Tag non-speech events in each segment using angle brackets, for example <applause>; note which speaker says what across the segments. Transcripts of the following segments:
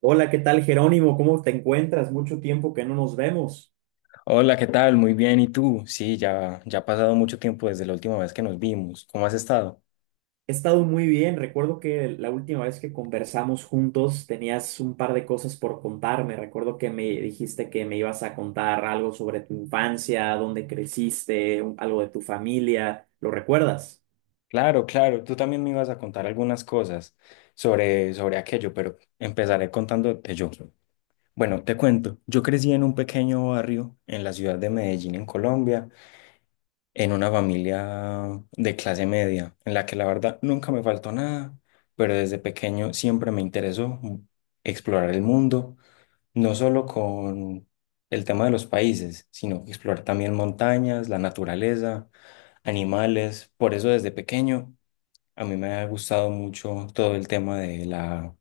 Speaker 1: Hola, ¿qué tal, Jerónimo? ¿Cómo te encuentras? Mucho tiempo que no nos vemos.
Speaker 2: Hola, ¿qué tal? Muy bien, ¿y tú? Sí, ya, ya ha pasado mucho tiempo desde la última vez que nos vimos. ¿Cómo has estado?
Speaker 1: He estado muy bien. Recuerdo que la última vez que conversamos juntos tenías un par de cosas por contarme. Recuerdo que me dijiste que me ibas a contar algo sobre tu infancia, dónde creciste, algo de tu familia. ¿Lo recuerdas?
Speaker 2: Claro, claro, tú también me ibas a contar algunas cosas sobre aquello, pero empezaré contándote yo. Bueno, te cuento, yo crecí en un pequeño barrio en la ciudad de Medellín, en Colombia, en una familia de clase media, en la que la verdad nunca me faltó nada, pero desde pequeño siempre me interesó explorar el mundo no solo con el tema de los países, sino explorar también montañas, la naturaleza, animales. Por eso desde pequeño a mí me ha gustado mucho todo el tema de la,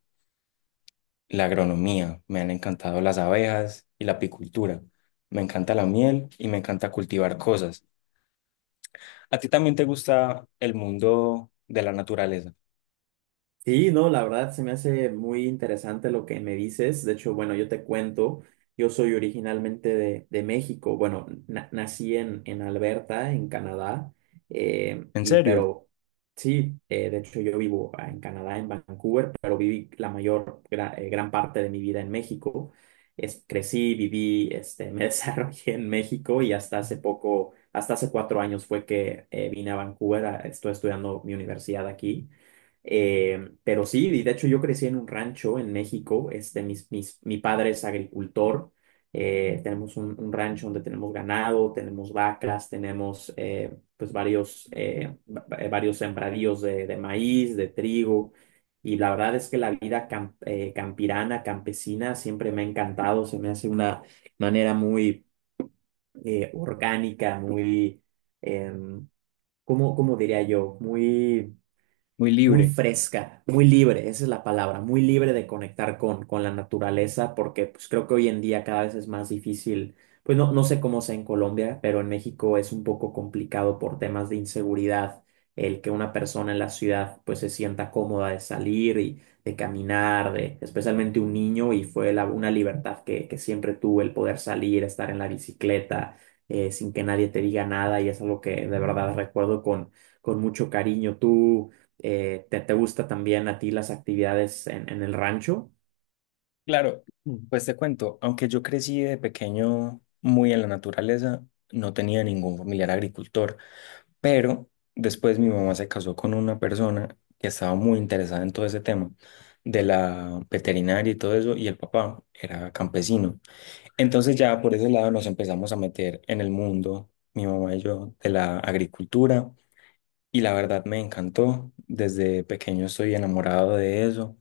Speaker 2: la agronomía. Me han encantado las abejas y la apicultura. Me encanta la miel y me encanta cultivar cosas. ¿A ti también te gusta el mundo de la naturaleza?
Speaker 1: Sí, no, la verdad se me hace muy interesante lo que me dices. De hecho, bueno, yo te cuento, yo soy originalmente de México. Bueno, nací en Alberta, en Canadá,
Speaker 2: ¿En
Speaker 1: y
Speaker 2: serio?
Speaker 1: pero sí, de hecho yo vivo en Canadá, en Vancouver, pero viví gran parte de mi vida en México. Crecí, viví, este, me <laughs> desarrollé en México y hasta hace 4 años fue que vine a Vancouver, estoy estudiando mi universidad aquí. Pero sí, y de hecho yo crecí en un rancho en México, este, mi padre es agricultor. Tenemos un rancho donde tenemos ganado, tenemos vacas, tenemos pues varios sembradíos de maíz, de trigo, y la verdad es que la vida campirana, campesina, siempre me ha encantado. Se me hace una manera muy orgánica, muy, em, ¿Cómo diría yo? Muy
Speaker 2: Muy
Speaker 1: muy
Speaker 2: libre.
Speaker 1: fresca, muy libre, esa es la palabra, muy libre de conectar con la naturaleza, porque pues creo que hoy en día cada vez es más difícil, pues no sé cómo sea en Colombia, pero en México es un poco complicado por temas de inseguridad el que una persona en la ciudad pues se sienta cómoda de salir y de caminar, de, especialmente un niño. Y fue una libertad que siempre tuve el poder salir, estar en la bicicleta, sin que nadie te diga nada, y es algo que de verdad recuerdo con mucho cariño. ¿Te gusta también a ti las actividades en el rancho?
Speaker 2: Claro, pues te cuento, aunque yo crecí de pequeño muy en la naturaleza, no tenía ningún familiar agricultor, pero después mi mamá se casó con una persona que estaba muy interesada en todo ese tema de la veterinaria y todo eso, y el papá era campesino. Entonces ya por ese lado nos empezamos a meter en el mundo, mi mamá y yo, de la agricultura, y la verdad me encantó, desde pequeño estoy enamorado de eso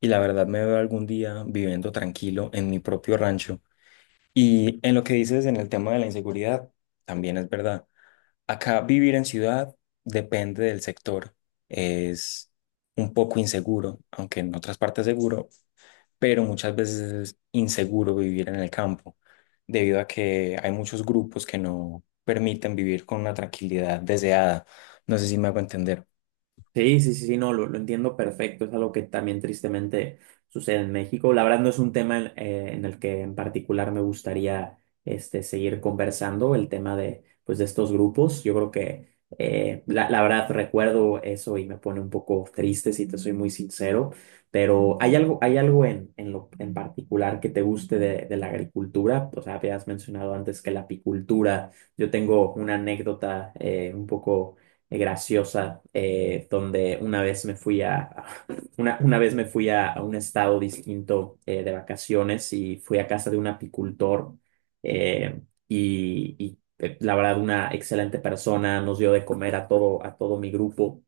Speaker 2: y la verdad me veo algún día viviendo tranquilo en mi propio rancho. Y en lo que dices en el tema de la inseguridad, también es verdad. Acá vivir en ciudad depende del sector. Es un poco inseguro, aunque en otras partes seguro, pero muchas veces es inseguro vivir en el campo, debido a que hay muchos grupos que no permiten vivir con una tranquilidad deseada. No sé si me hago entender.
Speaker 1: Sí, sí, sí, sí, no, lo entiendo perfecto. Es algo que también tristemente sucede en México. La verdad no es un tema en el que en particular me gustaría este, seguir conversando, el tema pues de estos grupos. Yo creo que la verdad recuerdo eso y me pone un poco triste, si te soy muy sincero, pero ¿hay algo en particular que te guste de la agricultura? O sea, habías mencionado antes que la apicultura. Yo tengo una anécdota un poco graciosa, donde una vez me fui <laughs> una vez me fui a un estado distinto de vacaciones y fui a casa de un apicultor. eh, y, la verdad una excelente persona, nos dio de comer a todo mi grupo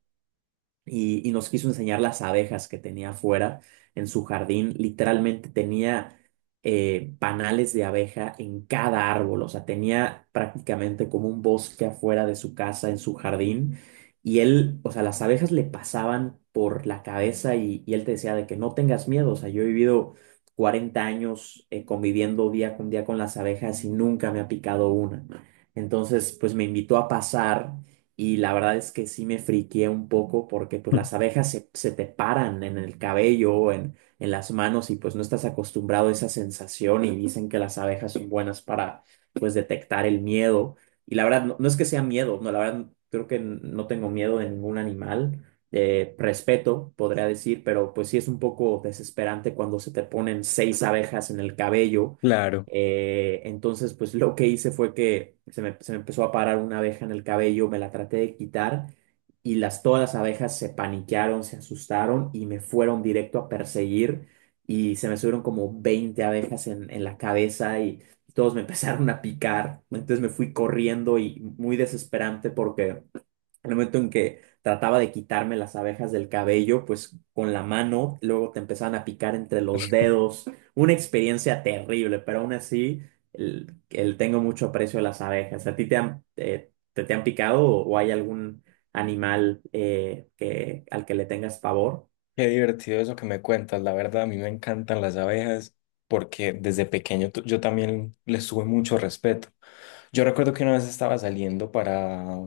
Speaker 1: y nos quiso enseñar las abejas que tenía afuera en su jardín. Literalmente tenía panales de abeja en cada árbol, o sea, tenía prácticamente como un bosque afuera de su casa, en su jardín. Y él, o sea, las abejas le pasaban por la cabeza y él te decía de que no tengas miedo. O sea, yo he vivido 40 años conviviendo día con las abejas y nunca me ha picado una. Entonces, pues me invitó a pasar, y la verdad es que sí me friqué un poco porque pues las
Speaker 2: <laughs>
Speaker 1: abejas se te paran en el cabello, o en las manos, y pues no estás acostumbrado a esa sensación, y <laughs> dicen que las abejas son buenas para pues detectar el miedo. Y la verdad no es que sea miedo, no, la verdad creo que no tengo miedo de ningún animal. Respeto podría decir, pero pues sí es un poco desesperante cuando se te ponen seis abejas en el cabello.
Speaker 2: Claro.
Speaker 1: Entonces, pues lo que hice fue que se me empezó a parar una abeja en el cabello, me la traté de quitar y todas las abejas se paniquearon, se asustaron y me fueron directo a perseguir, y se me subieron como 20 abejas en la cabeza y todos me <laughs> empezaron a picar. Entonces me fui corriendo, y muy desesperante porque el momento en que trataba de quitarme las abejas del cabello, pues con la mano, luego te empezaban a picar entre los dedos. Una experiencia terrible, pero aún así el tengo mucho aprecio a las abejas. ¿A ti te han picado, o hay algún animal al que le tengas pavor?
Speaker 2: Qué divertido eso que me cuentas, la verdad, a mí me encantan las abejas porque desde pequeño yo también les tuve mucho respeto. Yo recuerdo que una vez estaba saliendo para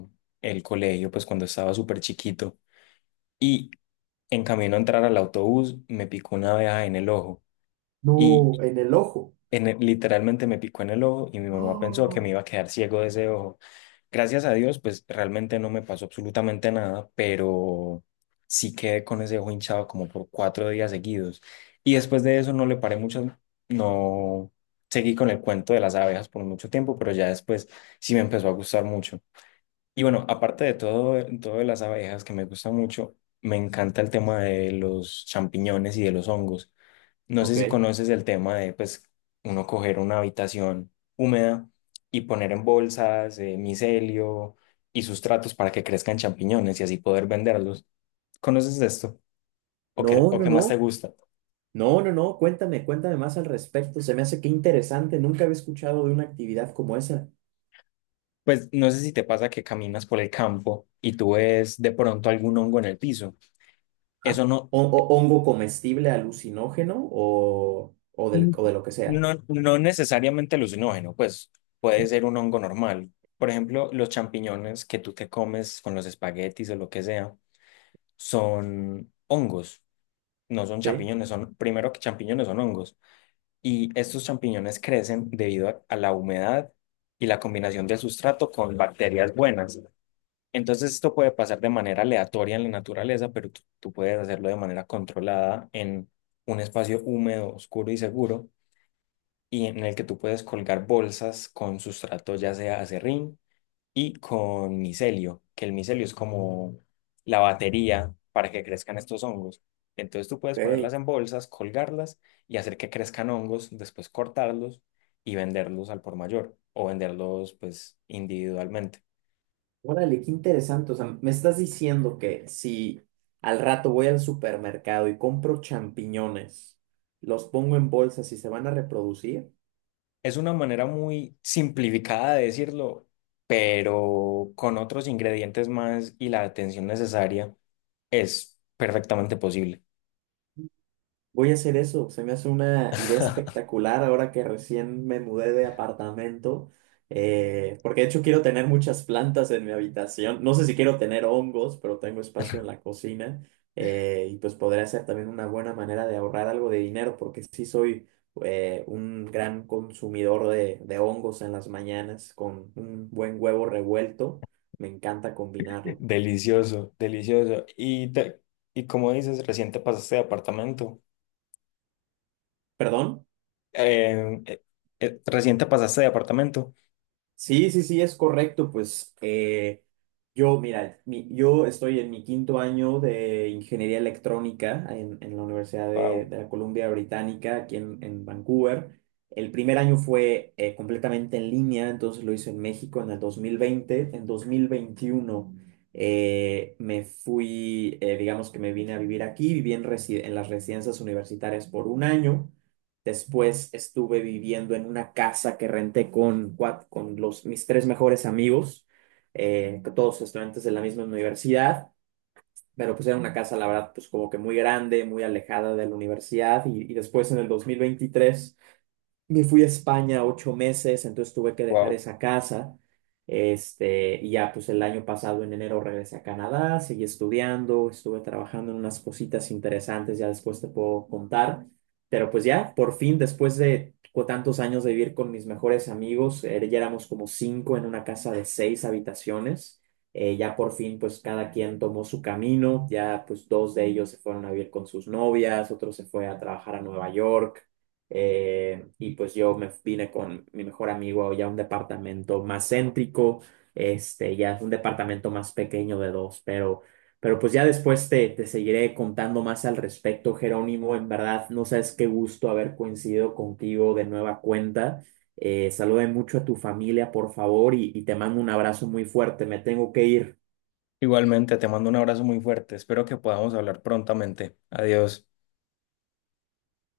Speaker 2: el colegio, pues cuando estaba súper chiquito, y en camino a entrar al autobús me picó una abeja en el ojo y
Speaker 1: No, en el ojo.
Speaker 2: literalmente me picó en el ojo y mi mamá pensó que me iba a quedar ciego de ese ojo. Gracias a Dios, pues realmente no me pasó absolutamente nada, pero sí quedé con ese ojo hinchado como por cuatro días seguidos. Y después de eso no le paré mucho, no seguí con el cuento de las abejas por mucho tiempo, pero ya después sí me empezó a gustar mucho. Y bueno, aparte de todo de las abejas que me gusta mucho, me encanta el tema de los champiñones y de los hongos. No sé
Speaker 1: Ok.
Speaker 2: si conoces el tema de, pues, uno coger una habitación húmeda y poner en bolsas micelio y sustratos para que crezcan champiñones y así poder venderlos. ¿Conoces de esto?
Speaker 1: No,
Speaker 2: O
Speaker 1: no,
Speaker 2: qué más te
Speaker 1: no.
Speaker 2: gusta?
Speaker 1: No, no, no. Cuéntame más al respecto. Se me hace que interesante. Nunca había escuchado de una actividad como esa.
Speaker 2: Pues no sé si te pasa que caminas por el campo y tú ves de pronto algún hongo en el piso.
Speaker 1: Ah,
Speaker 2: Eso no.
Speaker 1: o hongo comestible alucinógeno,
Speaker 2: Mm.
Speaker 1: o de lo que sea.
Speaker 2: No, no necesariamente alucinógeno, pues puede ser un hongo normal. Por ejemplo, los champiñones que tú te comes con los espaguetis o lo que sea son hongos, no son
Speaker 1: Sí.
Speaker 2: champiñones, son primero que champiñones son hongos. Y estos champiñones crecen debido a la humedad y la combinación del sustrato con bacterias buenas. Entonces esto puede pasar de manera aleatoria en la naturaleza, pero tú puedes hacerlo de manera controlada en un espacio húmedo, oscuro y seguro, y en el que tú puedes colgar bolsas con sustrato, ya sea acerrín y con micelio, que el micelio es como la batería para que crezcan estos hongos. Entonces tú puedes
Speaker 1: Ok.
Speaker 2: ponerlas en bolsas, colgarlas y hacer que crezcan hongos, después cortarlos y venderlos al por mayor o venderlos pues individualmente.
Speaker 1: Órale, qué interesante. O sea, me estás diciendo que si al rato voy al supermercado y compro champiñones, los pongo en bolsas y se van a reproducir.
Speaker 2: Es una manera muy simplificada de decirlo, pero con otros ingredientes más y la atención necesaria es perfectamente posible.
Speaker 1: Voy a hacer eso, se me hace una idea
Speaker 2: <laughs>
Speaker 1: espectacular ahora que recién me mudé de apartamento, porque de hecho quiero tener muchas plantas en mi habitación, no sé si quiero tener hongos, pero tengo espacio en la cocina y pues podría ser también una buena manera de ahorrar algo de dinero, porque sí soy un gran consumidor de hongos en las mañanas con un buen huevo revuelto, me encanta combinarlo.
Speaker 2: Delicioso, delicioso. Y como dices, reciente pasaste de apartamento.
Speaker 1: ¿Perdón?
Speaker 2: Eh, eh, Reciente pasaste de apartamento.
Speaker 1: Sí, sí, sí, es correcto. Pues, mira, yo estoy en mi quinto año de ingeniería electrónica en la Universidad de,
Speaker 2: Wow,
Speaker 1: de la Columbia Británica, aquí en Vancouver. El primer año fue completamente en línea, entonces lo hice en México en el 2020. En 2021 digamos que me vine a vivir aquí, viví en las residencias universitarias por un año. Después estuve viviendo en una casa que renté con mis tres mejores amigos, que todos estudiantes de la misma universidad, pero pues era una casa, la verdad, pues como que muy grande, muy alejada de la universidad, y después en el 2023 me fui a España 8 meses, entonces tuve que dejar
Speaker 2: wow.
Speaker 1: esa casa. Este, y ya pues el año pasado en enero regresé a Canadá, seguí estudiando, estuve trabajando en unas cositas interesantes, ya después te puedo contar. Pero pues ya, por fin, después de tantos años de vivir con mis mejores amigos, ya éramos como cinco en una casa de seis habitaciones. Ya por fin, pues cada quien tomó su camino, ya pues dos de ellos se fueron a vivir con sus novias, otro se fue a trabajar a Nueva York, y pues yo me vine con mi mejor amigo ya a un departamento más céntrico. Este, ya es un departamento más pequeño de dos, pero, pues ya después te seguiré contando más al respecto, Jerónimo. En verdad, no sabes qué gusto haber coincidido contigo de nueva cuenta. Salude mucho a tu familia, por favor, y te mando un abrazo muy fuerte, me tengo que ir.
Speaker 2: Igualmente, te mando un abrazo muy fuerte. Espero que podamos hablar prontamente. Adiós.